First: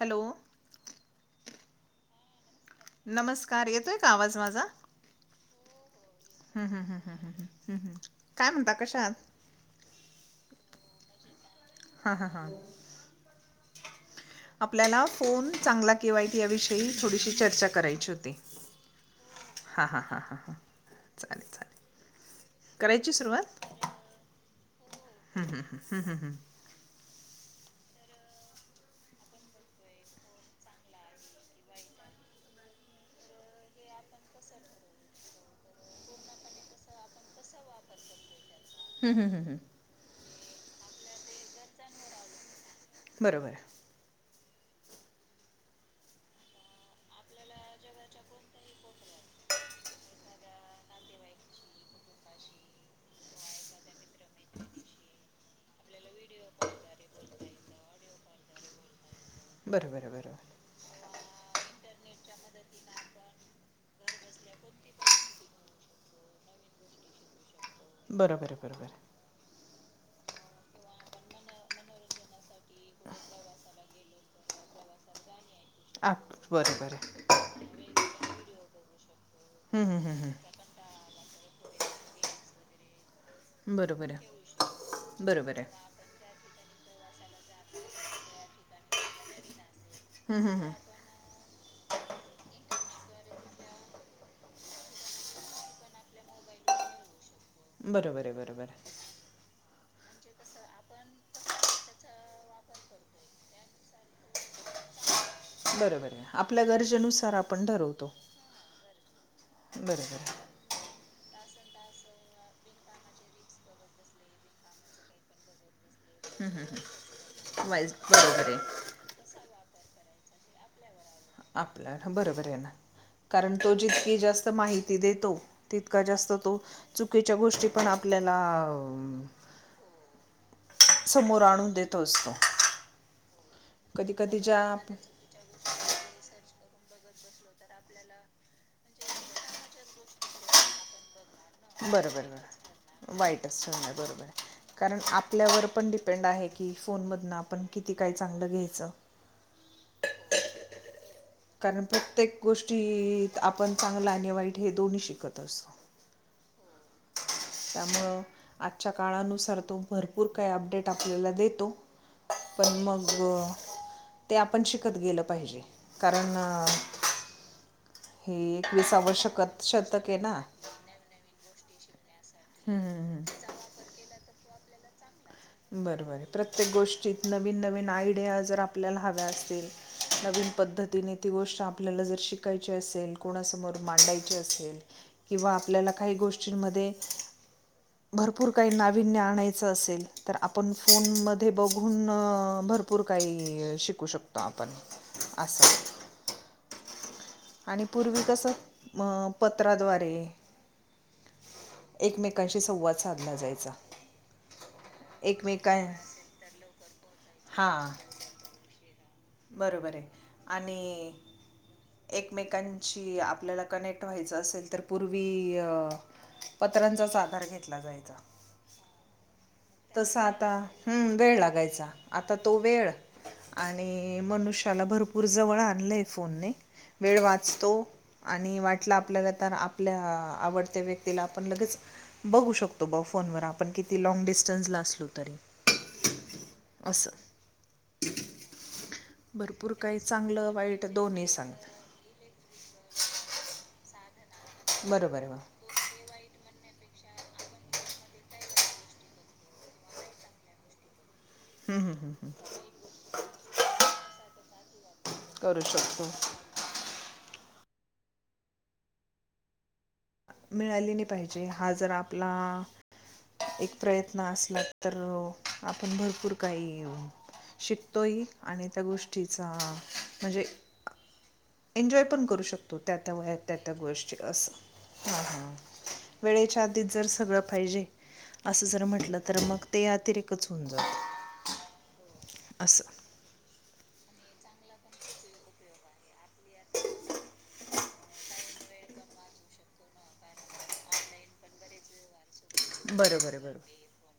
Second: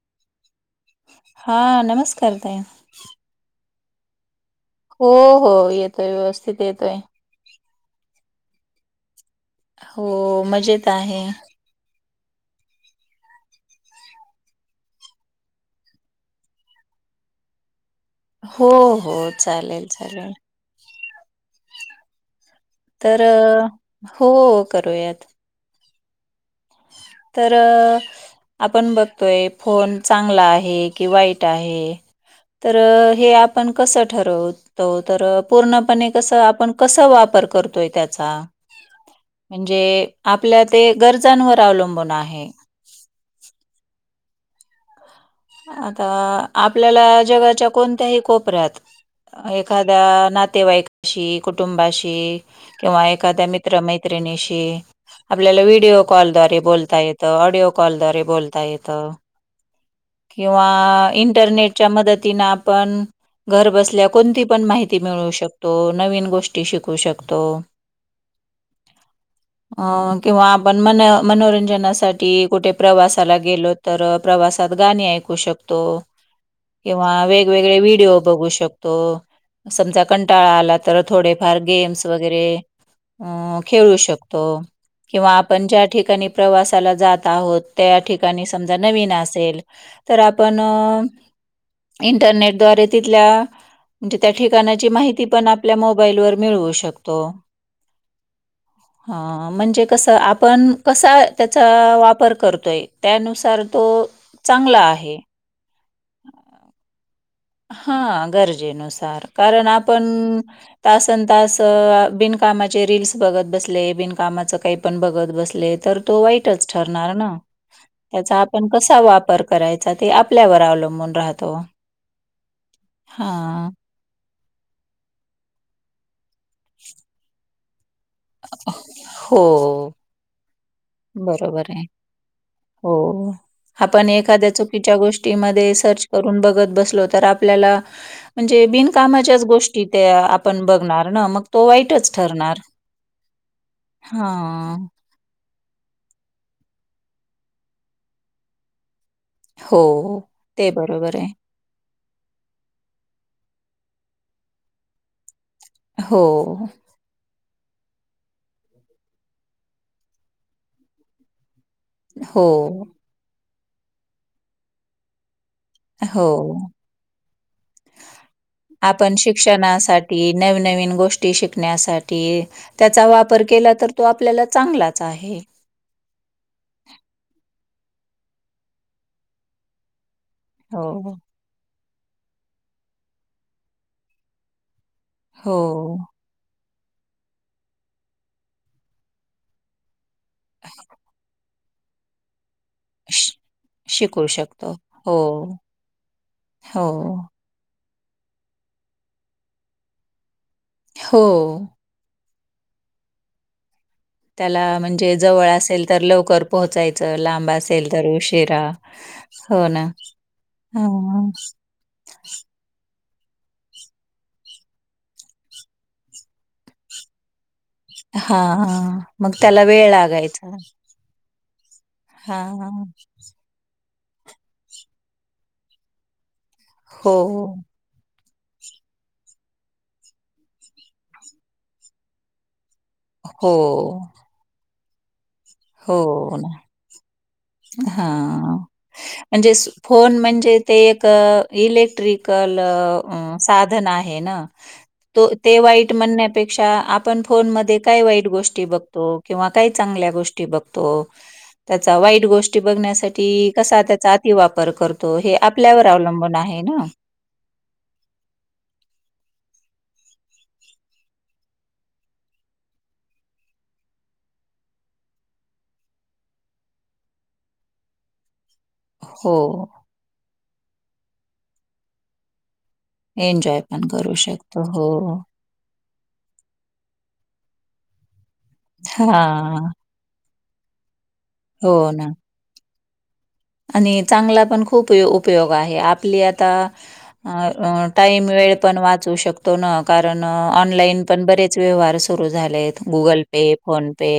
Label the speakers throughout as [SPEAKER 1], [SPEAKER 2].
[SPEAKER 1] Hello. [inaudible]
[SPEAKER 2] हा नमस्कार ताई
[SPEAKER 1] नमस्कार येतोय का आवाज माझा? हं,
[SPEAKER 2] हो हो येतोय. व्यवस्थित येतोय.
[SPEAKER 1] हम्म हम्म काय म्हणता? कशा आहात?
[SPEAKER 2] हो मजेत आहे.
[SPEAKER 1] हा हा हा. आपल्याला फोन चांगला कि वाईट याविषयी थोडीशी चर्चा कराय
[SPEAKER 2] हो हो. चालेल,
[SPEAKER 1] हां
[SPEAKER 2] चालेल.
[SPEAKER 1] हां हां चालेल, चालेल. करायची
[SPEAKER 2] तर
[SPEAKER 1] सुरुवात
[SPEAKER 2] अ हो करूयात.
[SPEAKER 1] ह ह हम्.
[SPEAKER 2] तर अ आपण बघतोय फोन चांगला आहे की वाईट आहे. तर हे आपण कस ठरवतो? तर पूर्णपणे कस आपण कसं वाप वापर करतोय त्याचा
[SPEAKER 1] हं, हं, हं, हं.
[SPEAKER 2] म्हणजे आपल्या ते गरजांवर अवलंबून आहे.
[SPEAKER 1] बरोबर हाय.
[SPEAKER 2] आता आपल्याला जगाच्या कोणत्याही कोपऱ्यात एखाद्या नातेवाईकाशी कुटुंबाशी किंवा एखाद्या मित्र-मैत्रि मैत्रिणीशी आपल्याला विडिओ कॉल द्वारे बोलता येत. ऑडिओ कॉल द्वारे बोलता येत.
[SPEAKER 1] बरोबर आहे,
[SPEAKER 2] किंवा इंटरनेटच्या मदतीनं आपण घर बसल्या कोणती पण माहिती मिळू शकतो. नवीन गोष्टी शिकू शकतो.
[SPEAKER 1] बरोबर आहे. बरोबर आहे.
[SPEAKER 2] अ किंवा आपण मन मनोरंजनासाठी. कुठे प्रवासाला गेलो तर. प्रवासात गाणी ऐकू शकतो.
[SPEAKER 1] आप बरोबर
[SPEAKER 2] किंवा
[SPEAKER 1] आहे
[SPEAKER 2] वेगवेगळे व्हिडीओ बघू शकतो.
[SPEAKER 1] हं, हं,
[SPEAKER 2] समजा
[SPEAKER 1] हं, हं.
[SPEAKER 2] कंटाळा आला तर थोडेफार गेम्स वगैरे. अ खेळू
[SPEAKER 1] बरोबर आहे
[SPEAKER 2] शकतो. किंवा
[SPEAKER 1] बरोबर
[SPEAKER 2] आपण ज्या
[SPEAKER 1] आहे
[SPEAKER 2] ठिकाणी प्रवास ला जात आहोत. त्या ठिकाणी समजा नवीन असेल. तर
[SPEAKER 1] हं, हं,
[SPEAKER 2] आपण
[SPEAKER 1] हं.
[SPEAKER 2] इंटरनेटद्वारे तिथल्या म्हणजे त्या ठिकाणाची माहिती पण आपल्या मोबाईलवर मिळवू शकतो.
[SPEAKER 1] बरोबर आहे. बरोबर आहे.
[SPEAKER 2] कस आपण. कसा त्याचा वापर करतोय. त्यानुसार तो. चांगला आहे.
[SPEAKER 1] बरोबर आहे. आपल्या गरजेनुसार आप
[SPEAKER 2] हा गरजेनुसार. कारण आपण
[SPEAKER 1] बरोबर आहे
[SPEAKER 2] तास संन-तासं बिनकामाचे रीलस बघत बसले. बिनकामाचं काही पण बघत बसले तर तो
[SPEAKER 1] हं, हं,
[SPEAKER 2] वाईटच
[SPEAKER 1] हं.
[SPEAKER 2] ठरणार ना.
[SPEAKER 1] वाईज
[SPEAKER 2] त्याचा
[SPEAKER 1] बरोबर आहे
[SPEAKER 2] आपण कसा वापर करायचा. ते आपल्यावर अवलंबून राहतो.
[SPEAKER 1] आपला बरोबर आहे. कारण
[SPEAKER 2] हां.
[SPEAKER 1] तो जितकी जास्त माहिती देतो. तितका जास्त चुकीच्या गोष्टी पण आपल्याला.
[SPEAKER 2] हो,
[SPEAKER 1] समोर
[SPEAKER 2] बरोबर
[SPEAKER 1] आणून
[SPEAKER 2] आहे.
[SPEAKER 1] देतो असतो.
[SPEAKER 2] हो आपण
[SPEAKER 1] कधी कधी
[SPEAKER 2] एखाद्या
[SPEAKER 1] ज्या आप
[SPEAKER 2] चुकीच्या गोष्टीमध्ये. सर्च करून बघत बस आपल्याला. म्हणजे बिनकामाच्याच गोष्टीत्या आपण बघणार ना मग. तो वाईटच
[SPEAKER 1] बरोबर.
[SPEAKER 2] ठरणार.
[SPEAKER 1] वाईटच असतो. बरोबर
[SPEAKER 2] हां.
[SPEAKER 1] कारण आपल्यावर. पण डिपेंड आहे की. फोनमधन आपण किती काय चांगलं घ्यायचं.
[SPEAKER 2] हो ते बरोबर आहे.
[SPEAKER 1] कारण प्रत्येक गोष्टी ही आपण चांगलं आणि वाईट हे दोन्ही शिकत असतो.
[SPEAKER 2] हो.
[SPEAKER 1] त्यामुळं आजच्या काळानुसार तो भरपूर काही अपडेट आपल्याला देतो.
[SPEAKER 2] हो,
[SPEAKER 1] पण मग. ते आपण शिकत गेलं पाहिजे. कारण.
[SPEAKER 2] हो.
[SPEAKER 1] हे एकविसावं
[SPEAKER 2] आपण
[SPEAKER 1] शकत शतक आहे
[SPEAKER 2] शिक्षणासाठी.
[SPEAKER 1] ना
[SPEAKER 2] नवनवीन गोष्टी शिकण्यासाठी. ते त्याचा वापर केला तर तो आपल्याला चांगलाच. आहे.
[SPEAKER 1] बरबर प्रत्येक गोष्टीत नवीन-नवीन आयडिया जर आपल्याला हव्या असतील. नवीन
[SPEAKER 2] हो,
[SPEAKER 1] पद्धतीने ती गोष्ट आपल्याला जर शिकायची असेल. कोणासमोर जर मांडायची असेल. किंवा आपल्याला
[SPEAKER 2] हो.
[SPEAKER 1] काही गोष्टींमध्ये भरपूर काही नावीन्य आणायच असेल. तर आपण फोन मध्ये बघून. भरपूर
[SPEAKER 2] श
[SPEAKER 1] काही शिकू शकतो. आपण असं.
[SPEAKER 2] हो.
[SPEAKER 1] आणि पूर्वी कसं पत्राद्वारे
[SPEAKER 2] हो.
[SPEAKER 1] एकमेकांशी संवाद साधला जायचा.
[SPEAKER 2] त्याला म्हणजे. जवळ
[SPEAKER 1] एकमेकां
[SPEAKER 2] असेल तर लवकर पोहोचायचं. लांब असेल
[SPEAKER 1] हां
[SPEAKER 2] तर उशिरा. हो ना.
[SPEAKER 1] बरोबर आहे.
[SPEAKER 2] हां,
[SPEAKER 1] आणि एकमेकांची. की आपल्याला कनेक्ट व्हायचं असेल तर पूर्वी अ पत्र्यांचाच आधार घे
[SPEAKER 2] हा हा, मग त्याला वेळ
[SPEAKER 1] तसा आता
[SPEAKER 2] लागायचा.
[SPEAKER 1] हम्म वेळ लागायचा आता तो
[SPEAKER 2] हां.
[SPEAKER 1] वेळ आण णि मनुष्याला भरपूर जवळ आणलंय फोनने,
[SPEAKER 2] हो,
[SPEAKER 1] वेळ वाचतो. आणि वाटलं आपल्याला तर आपल्या आवडत्या व्यक्तीला आपण लगेच बघू शक तो बा फोन वर
[SPEAKER 2] हो,
[SPEAKER 1] आपण किती लॉंग डिस्टन्सला असलो तरी.
[SPEAKER 2] हो ना,
[SPEAKER 1] असं
[SPEAKER 2] हा. म्हणजे स
[SPEAKER 1] भरपूर काही
[SPEAKER 2] फोन
[SPEAKER 1] चांगलं
[SPEAKER 2] म्हणजे ते
[SPEAKER 1] वाईट
[SPEAKER 2] एक अ
[SPEAKER 1] दोन्ही सांगत
[SPEAKER 2] इलेक्ट्रिकल अ साधन आ हे ना,
[SPEAKER 1] बरोबर
[SPEAKER 2] तो
[SPEAKER 1] आहे बा
[SPEAKER 2] ते
[SPEAKER 1] हम्म,
[SPEAKER 2] वाईट म्हणण्यापेक्षा आ आपण फोनमध्ये काय वाईट गोष्टी बघतो, किंवा काय चांगल्या गोष्टी बघतो
[SPEAKER 1] हम्म,
[SPEAKER 2] त्याचा
[SPEAKER 1] हम्म,
[SPEAKER 2] वाईट
[SPEAKER 1] हम्म.
[SPEAKER 2] गोष्टी बघण्यासाठी कसा त्याचा अतिवापर कर तो हे
[SPEAKER 1] करू
[SPEAKER 2] आपल्यावर
[SPEAKER 1] शकतो
[SPEAKER 2] अवलंबून आहे ना.
[SPEAKER 1] मिळाली नाही पाहिजे, हा जर आपला एक प्रयत्न असला तर आपण भरपूर काही शिकतो ही. आणि त्या
[SPEAKER 2] हो,
[SPEAKER 1] गोष्टीचा म्हणजे एन्जॉय पण करू शक तो त्या त्या वयात त्या
[SPEAKER 2] एन्जॉय
[SPEAKER 1] त्या
[SPEAKER 2] पण करू
[SPEAKER 1] गोष्टी
[SPEAKER 2] शकतो.
[SPEAKER 1] असं
[SPEAKER 2] हो.
[SPEAKER 1] हां हां वेळेच्या आधीत जर सगळ पाहिजे असं जर म्हटलं तर मग
[SPEAKER 2] हां.
[SPEAKER 1] ते अतिरिक कच हून जात
[SPEAKER 2] हो ना
[SPEAKER 1] अस
[SPEAKER 2] आणि चांगला पण खूपयो उपयोग आहे आपली आता टाईम वेळ पण वाचवू शकतो न कारण ऑनलाईन पण बरेच व्यवाहार सुरु लेत गुगल
[SPEAKER 1] बरोबर आहे
[SPEAKER 2] पे
[SPEAKER 1] बरोबर
[SPEAKER 2] फोन पे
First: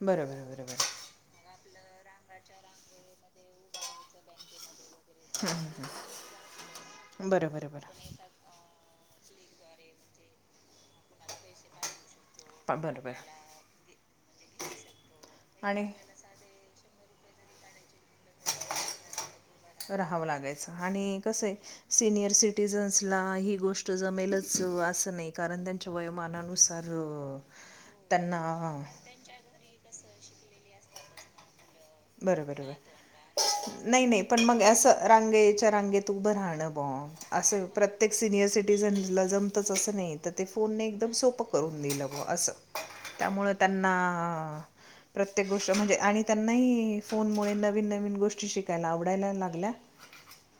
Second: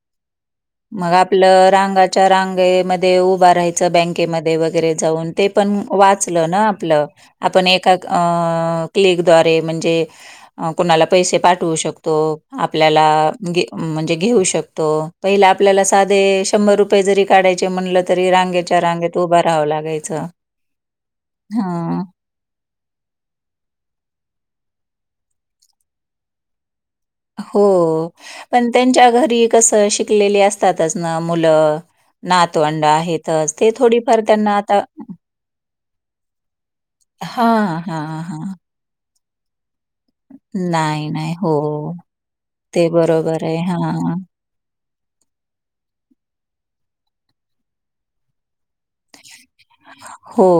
[SPEAKER 1] बरं बरं बरं बरं
[SPEAKER 2] मग आपलं रांगाच्या रांगेमध्ये उभं राहायचं बँकेमध्ये वगै वगैरे जाऊन ते
[SPEAKER 1] हं,
[SPEAKER 2] पण
[SPEAKER 1] हं,
[SPEAKER 2] वाचलं ना आपलं
[SPEAKER 1] हं. बरं
[SPEAKER 2] आपण
[SPEAKER 1] बरं
[SPEAKER 2] एका
[SPEAKER 1] बरं
[SPEAKER 2] अ क्लिक द्वारे म्हणजे कोणाला पैसे पाठवू शकत तो
[SPEAKER 1] पा बरं
[SPEAKER 2] आपल्याला
[SPEAKER 1] बरं
[SPEAKER 2] म्हणजे घेऊ शकतो पहिल आपल्याला
[SPEAKER 1] आणि
[SPEAKER 2] साधे शंभर रुप पय जरी काढायचे म्हणलं तरी रांग्याच्या रांगेत उभं राहां लाग
[SPEAKER 1] राहावं लागायचं आणि कसं आहे
[SPEAKER 2] हां.
[SPEAKER 1] सिनियर सिटिझन्सला ही गोष्ट जमेलच अस नाही कारण त्यांच्या वयोमानानुसार अ,
[SPEAKER 2] हो
[SPEAKER 1] त्यांना
[SPEAKER 2] पण त्यांच्या घरी कस शिकलेले असतातच ना मुलं
[SPEAKER 1] बर बरं बरं
[SPEAKER 2] नातवंड आहेतच. ते
[SPEAKER 1] नाही
[SPEAKER 2] थोडीफार
[SPEAKER 1] नाही पण
[SPEAKER 2] त्यांना
[SPEAKER 1] मग
[SPEAKER 2] आता
[SPEAKER 1] अस रांगेच्या रांगेत उभं राहणं बॉ असे
[SPEAKER 2] हां,
[SPEAKER 1] प्रत्येक
[SPEAKER 2] हां, हां.
[SPEAKER 1] सिनियर सिटीझनल तस नाही तर ते फोनने
[SPEAKER 2] नाही,
[SPEAKER 1] एकदम
[SPEAKER 2] नाही.
[SPEAKER 1] सोपं
[SPEAKER 2] हो.
[SPEAKER 1] करून दिलं म असं
[SPEAKER 2] ते बरोबर
[SPEAKER 1] त्यामुळ
[SPEAKER 2] आहे.
[SPEAKER 1] त्यांना
[SPEAKER 2] हां.
[SPEAKER 1] प्रत्येक गोष्ट म्हणजे आणि त्यांनाही फोनमुळे नवीन नवीन गोष्टी शिकायला आवडायला लाग
[SPEAKER 2] हो.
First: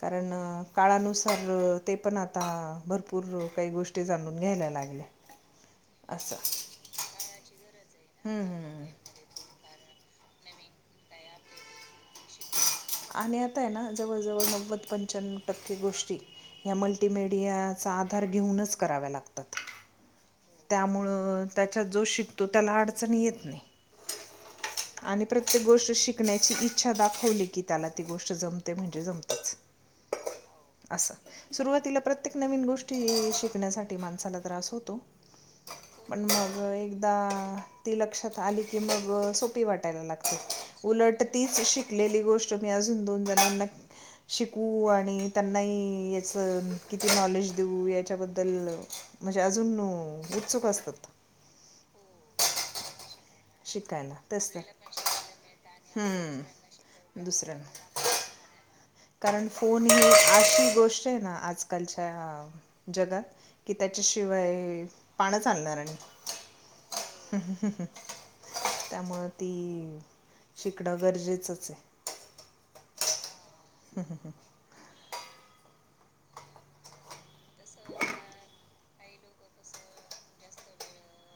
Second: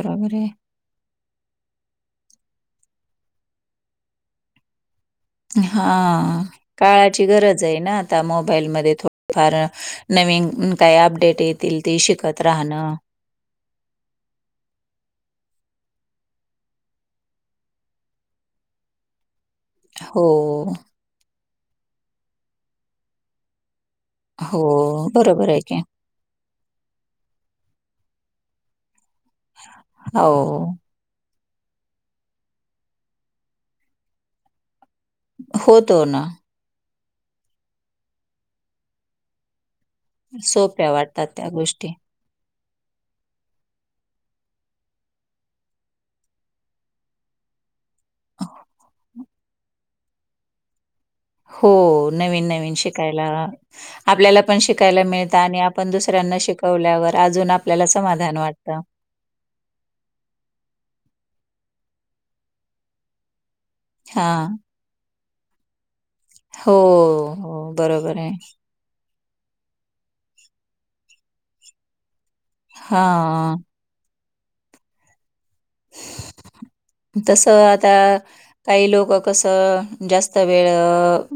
[SPEAKER 1] कारण
[SPEAKER 2] आहे.
[SPEAKER 1] काळानुसा तर ते पण आता भरपूर काही गोष्टी जाणून घ्यायला लागल्या.
[SPEAKER 2] हा
[SPEAKER 1] असं
[SPEAKER 2] काळाची गरज आहे ना आता
[SPEAKER 1] हम्म.
[SPEAKER 2] मोबाईलमध्ये थोड फार नवीन काही अपडेट येतील. ते शिकत राहणं.
[SPEAKER 1] आणि आता आहे ना जवळ जवळ नव्वद पंच्यानवं टक्के गोष्टी ती या मल्टीमडियाचा आधार घेऊनच कराव्या लाग तात
[SPEAKER 2] हो,
[SPEAKER 1] त्यामुळं त्याच्यात जो शिकतो त्याला अडचणी येत नाही.
[SPEAKER 2] हो.
[SPEAKER 1] आणि
[SPEAKER 2] बरोबर आहे
[SPEAKER 1] प्रत्येक
[SPEAKER 2] की.
[SPEAKER 1] गोष्ट शिकण्याची इच्छा दाखवली की त्याला ती गोष्ट जमते म्हणजे जमते म्हणजे जमते.
[SPEAKER 2] हो.
[SPEAKER 1] सुरुवातीला प्रत्येक नवीन गोष्टी शिकण्यासाठी माणसाला त्रास होतो.
[SPEAKER 2] होतो ना
[SPEAKER 1] ता ती लक्षात आली की मग सोपी वाटते. वाटायला लागते
[SPEAKER 2] सोप्या
[SPEAKER 1] उलट
[SPEAKER 2] वाटतात त्या
[SPEAKER 1] तिचं
[SPEAKER 2] गोष्टी.
[SPEAKER 1] शिकलेली गोष्ट तुम्ही अजून दोन जणांना शिकवू आणि त्यांनाहि याच किती नॉलेज देऊ याच्याबद्दल म्हणजे अजून उत्सुक असतात.
[SPEAKER 2] हो नवीन नवीन शिकाय ला
[SPEAKER 1] शिकायला
[SPEAKER 2] आपल्याला
[SPEAKER 1] तेच
[SPEAKER 2] पण
[SPEAKER 1] तर
[SPEAKER 2] शिकायला मिळत आणि आपण दुसऱ्यांना शिकवल्यावर
[SPEAKER 1] हम्म
[SPEAKER 2] अजून आपल्याला
[SPEAKER 1] दुसऱ्यांना
[SPEAKER 2] समा धान वाट
[SPEAKER 1] कारण फोन ही अशी गोष्ट आहे ना आजकालच्या जगात कि
[SPEAKER 2] हां.
[SPEAKER 1] त्याच्याशिवाय पानचं हालणार नाही.
[SPEAKER 2] हो हो बरोबर आहे.
[SPEAKER 1] त्यामुळं ती शिकणं गरजेचंच आहे.
[SPEAKER 2] हा.
[SPEAKER 1] [inaudible]
[SPEAKER 2] तसं आता काही लोक कसं जास्त वेळ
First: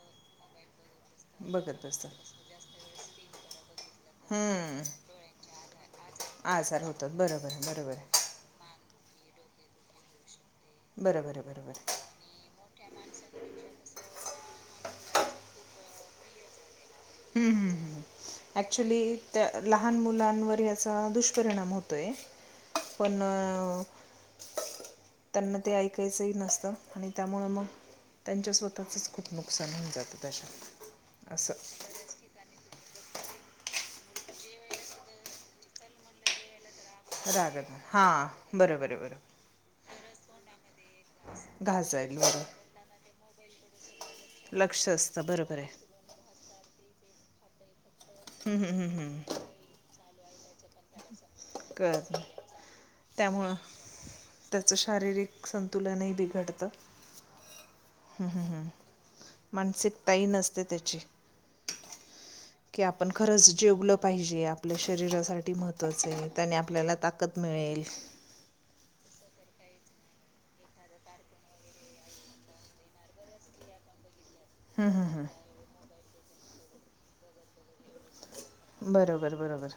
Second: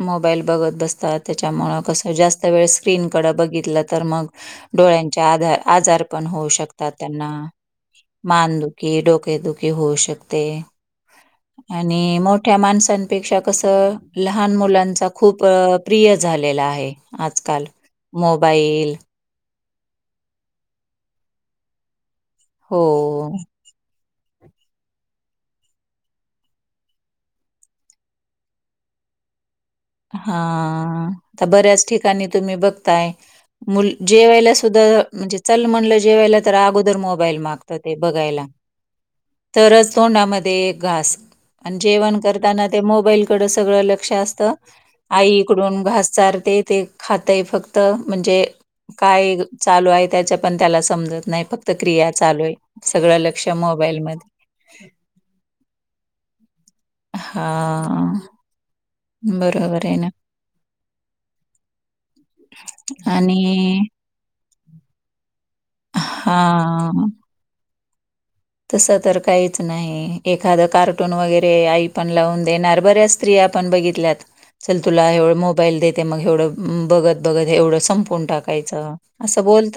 [SPEAKER 2] मोबाईल बघत बस तात
[SPEAKER 1] बघत
[SPEAKER 2] त्याच्यामुळे
[SPEAKER 1] बसतात
[SPEAKER 2] कसं जास्त वेळ स्क्रीनकडे बघितलं तर मग
[SPEAKER 1] हम्म,
[SPEAKER 2] डोळ्यांच्या आधा आजा र पण होऊ
[SPEAKER 1] आजार
[SPEAKER 2] शकतात
[SPEAKER 1] होतात
[SPEAKER 2] त्यांना
[SPEAKER 1] बरोबर आहे बरोबर आहे
[SPEAKER 2] मानदुखी, डोकेदुखी होऊ शक ते
[SPEAKER 1] बरोबर आहे बरोबर आहे
[SPEAKER 2] आणि मोठ्या माणसांपेक्षा कस लहान मुलांचा खूप प्रिय झालेला आहे
[SPEAKER 1] हम्म,
[SPEAKER 2] आजकाल
[SPEAKER 1] हम्म, हम्म.
[SPEAKER 2] मोबाईल
[SPEAKER 1] ॲक्च्युली त्या लहान मुलांवर याचा दुष्परिणाम होतोयं
[SPEAKER 2] हो.
[SPEAKER 1] पण [unintelligible] त्यांना ते ऐकायचंही नसतं आणि त्यामुळे मग त्यांच्या स्वतःच खूप नुकसान होऊन जातं
[SPEAKER 2] हा
[SPEAKER 1] त्याच्यात
[SPEAKER 2] तर
[SPEAKER 1] असं
[SPEAKER 2] बऱ्याच ठिकाणी तुम्ही बघतायं मू जेवायला सुद्धा म्हणजे चल म्हणाल जेवायला तरं अगोदर र मोबाईल
[SPEAKER 1] रागत
[SPEAKER 2] मागतं ते बघायला
[SPEAKER 1] हां बरोबर आहे बरोबर
[SPEAKER 2] तरच तोंडामध्ये घास आणि
[SPEAKER 1] घास जाईल
[SPEAKER 2] जेवण
[SPEAKER 1] बरोबर
[SPEAKER 2] करताना ते मोबाईलकड सगळं लक्ष असतं.
[SPEAKER 1] लक्ष असतं
[SPEAKER 2] आई
[SPEAKER 1] बरोबर
[SPEAKER 2] इकडून
[SPEAKER 1] आहे
[SPEAKER 2] घास चारते ते खातयं फक्तं म्हणजे
[SPEAKER 1] हम्म, हम्म, हम्म, हम्म.
[SPEAKER 2] काय चालू आहे त्याच्या पण त्याला समजत नाही फक्त क्रिया
[SPEAKER 1] कळत नाही
[SPEAKER 2] चालू आहे सगळं लक्ष मोबाईलमध्ये
[SPEAKER 1] त्याच शारीरिक संतुलनही बिघ
[SPEAKER 2] हा
[SPEAKER 1] हम्म हम्म हम्म
[SPEAKER 2] बरोबर आहे ना
[SPEAKER 1] मानसिकताही नसते त्याची की आपण खरंच
[SPEAKER 2] आणि
[SPEAKER 1] जेवलं पाहिजे आपल्या शरीरासाठी महत्त्वाचं आहे त्याने आपल्याला
[SPEAKER 2] हा
[SPEAKER 1] ताकद मिळेल.
[SPEAKER 2] तसं तर काहीच नाही एखादं कार्टून वगैरे आई पण लावून देणार बऱ्याच स्त्रिया आपण बघितल्यात चल
[SPEAKER 1] हं, हं,
[SPEAKER 2] तुला
[SPEAKER 1] हं.
[SPEAKER 2] एवढं मोबाईल देते मग एवढं बघत बघत एवढं संपून टाक.
[SPEAKER 1] बरोबर बरोबर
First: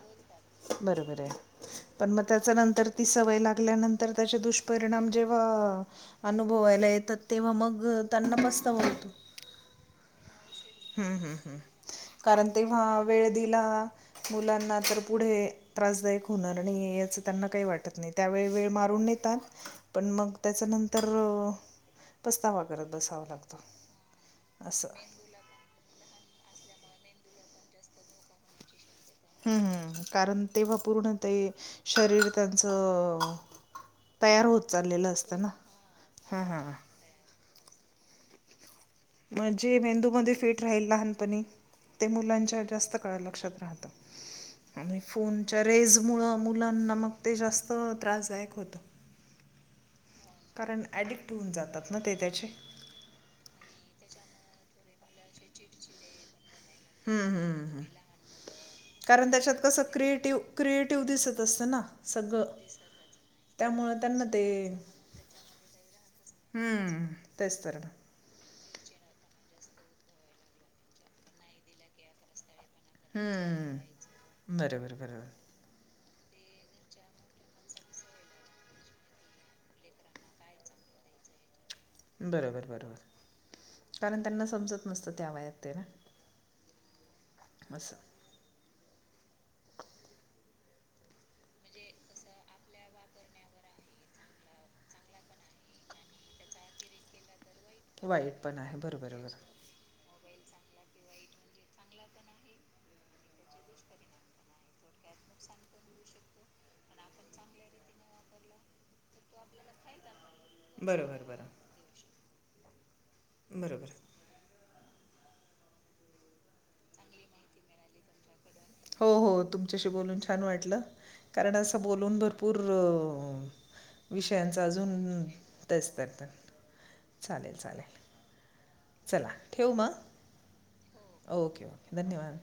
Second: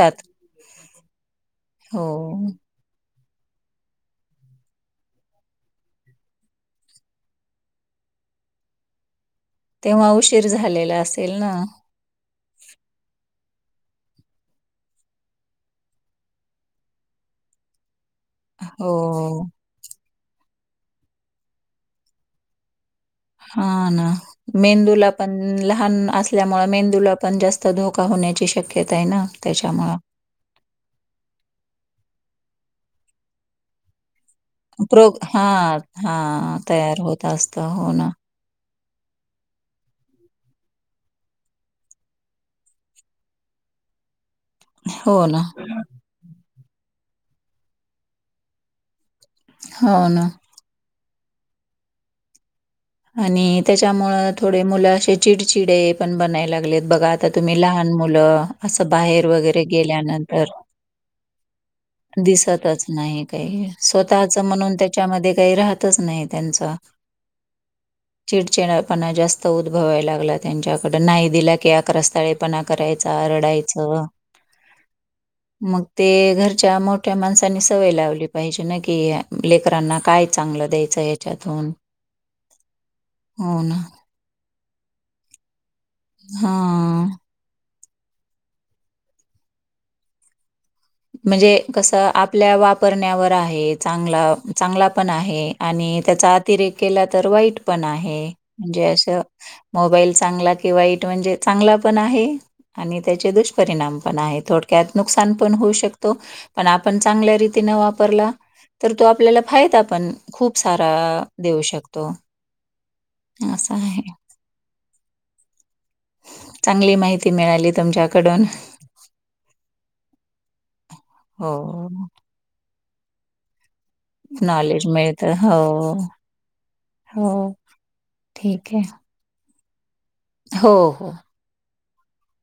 [SPEAKER 1] बरोबर आहे पण मग त्याच्या
[SPEAKER 2] हो.
[SPEAKER 1] नंतर ती सवय लाग ल्या नंतर दुष्पिणाम जेव्हा अनुभवला येतात तेव्हा मग त्यांना मस्त [inaudible]
[SPEAKER 2] तेव्हा उशी
[SPEAKER 1] हम्म हम्म हम्म कारण तेव्हा वेळ दिला मुलांना तर पुढे त्रासदायक होणार आणि याच त्यांना काही वाटत त्यावेळी वेळ मारून नेतात
[SPEAKER 2] हो.
[SPEAKER 1] पण मग त्याच्या नंतर पस्तावा करत बसावा लागतो
[SPEAKER 2] हा ना
[SPEAKER 1] असं
[SPEAKER 2] मेंदूला पण ला लहान असल्यामुळे मेंदूला पण जास्त धोका होण्याची शक्यता आहे ना
[SPEAKER 1] हम्म
[SPEAKER 2] त्याच्यामुळं.
[SPEAKER 1] हम्म कारण तेव्हा पूर्ण ते शरीर त्याच.
[SPEAKER 2] प्रोग हा हा
[SPEAKER 1] हां हां
[SPEAKER 2] तयार होत असत हो ना.
[SPEAKER 1] म्हणजे मेंदू मध्ये फिट राहील लहानपणी ते मुलांच्या जास्त काळ लक्षात राहतं. आणि
[SPEAKER 2] हो ना.
[SPEAKER 1] फोनच्या रेज मुळ मुलांना मगं ते जास्त त्रासदायक होत.
[SPEAKER 2] हो ना.
[SPEAKER 1] कारण ऍडिक्ट होऊन जातात ना ते त्याचे
[SPEAKER 2] आणि त्याच्यामुळं थोडे मुलं असे चिडचिडे पण बनाय लाग लेत बघा
[SPEAKER 1] हम्म
[SPEAKER 2] आता तुम्ही
[SPEAKER 1] हम्म हम्म.
[SPEAKER 2] लहान मुलं असं बाहेर
[SPEAKER 1] कारण त्याच्यात
[SPEAKER 2] वगैरे
[SPEAKER 1] कसं क्रिएटिव्ह
[SPEAKER 2] गेल्यानंतर
[SPEAKER 1] क्रिएटिव्ह दिसत असतं ना सगळं
[SPEAKER 2] दिसतच नाही काही
[SPEAKER 1] त्यामुळं त्यांना
[SPEAKER 2] स्वतःच
[SPEAKER 1] ते
[SPEAKER 2] म्हणून त्याच्यामध्ये काही राहतच नाही त्यांच
[SPEAKER 1] ह तेच तर.
[SPEAKER 2] चिडचिडपणा जास्त उद्भवायला लागला त्यांच्याकड नाही दिला की अकरास्ताळी पणा करायचा रडायच
[SPEAKER 1] हम्म बरोबर बरोबर
[SPEAKER 2] मग ते घरच्या मोठ्या माणसाांनी सवय लावली पाहिजे न की लेकरांना काय चांगलं द्यायचं. येच्यातून
[SPEAKER 1] बरोबर बरोबर कारण त्यांना समजत नसतं त्या वयात ते ना.
[SPEAKER 2] हा.
[SPEAKER 1] अस.
[SPEAKER 2] म्हणजे कस आपल्या वापरण्यावर आहे चांगला चांगला पण आहे आणि त्या अतिरेक तर वाईट पण आहे
[SPEAKER 1] वाईट पण आहे
[SPEAKER 2] म्हणजे अस
[SPEAKER 1] बरोबर बरं
[SPEAKER 2] मोबाईल चांग की वाईट म्हणजे चांगला पण आहे आणि त्याचे दुष्परिणाम पण आहे थोडक्यात नुकसान पण होऊ शक तो पण आपण चांगल्या रीतीने वापरला तर तो आपल्याला फायदा पण खूप सारा
[SPEAKER 1] बरोबर बरं
[SPEAKER 2] देऊ शकतो. असं
[SPEAKER 1] बरोबर.
[SPEAKER 2] आहे. चांगली माहिती मिळाली तुमच्याकडून.
[SPEAKER 1] हो हो, तुमच्याशी बोलून छान वाटलं, कारण असं
[SPEAKER 2] हो.
[SPEAKER 1] बोलून भरपूर अ विषयांचा
[SPEAKER 2] नॉलेज
[SPEAKER 1] अजून
[SPEAKER 2] मिळतं.
[SPEAKER 1] तेच
[SPEAKER 2] हो,
[SPEAKER 1] त
[SPEAKER 2] हो, ठीक आहे.
[SPEAKER 1] ठेव म?
[SPEAKER 2] हो हो.
[SPEAKER 1] धन्यवाद!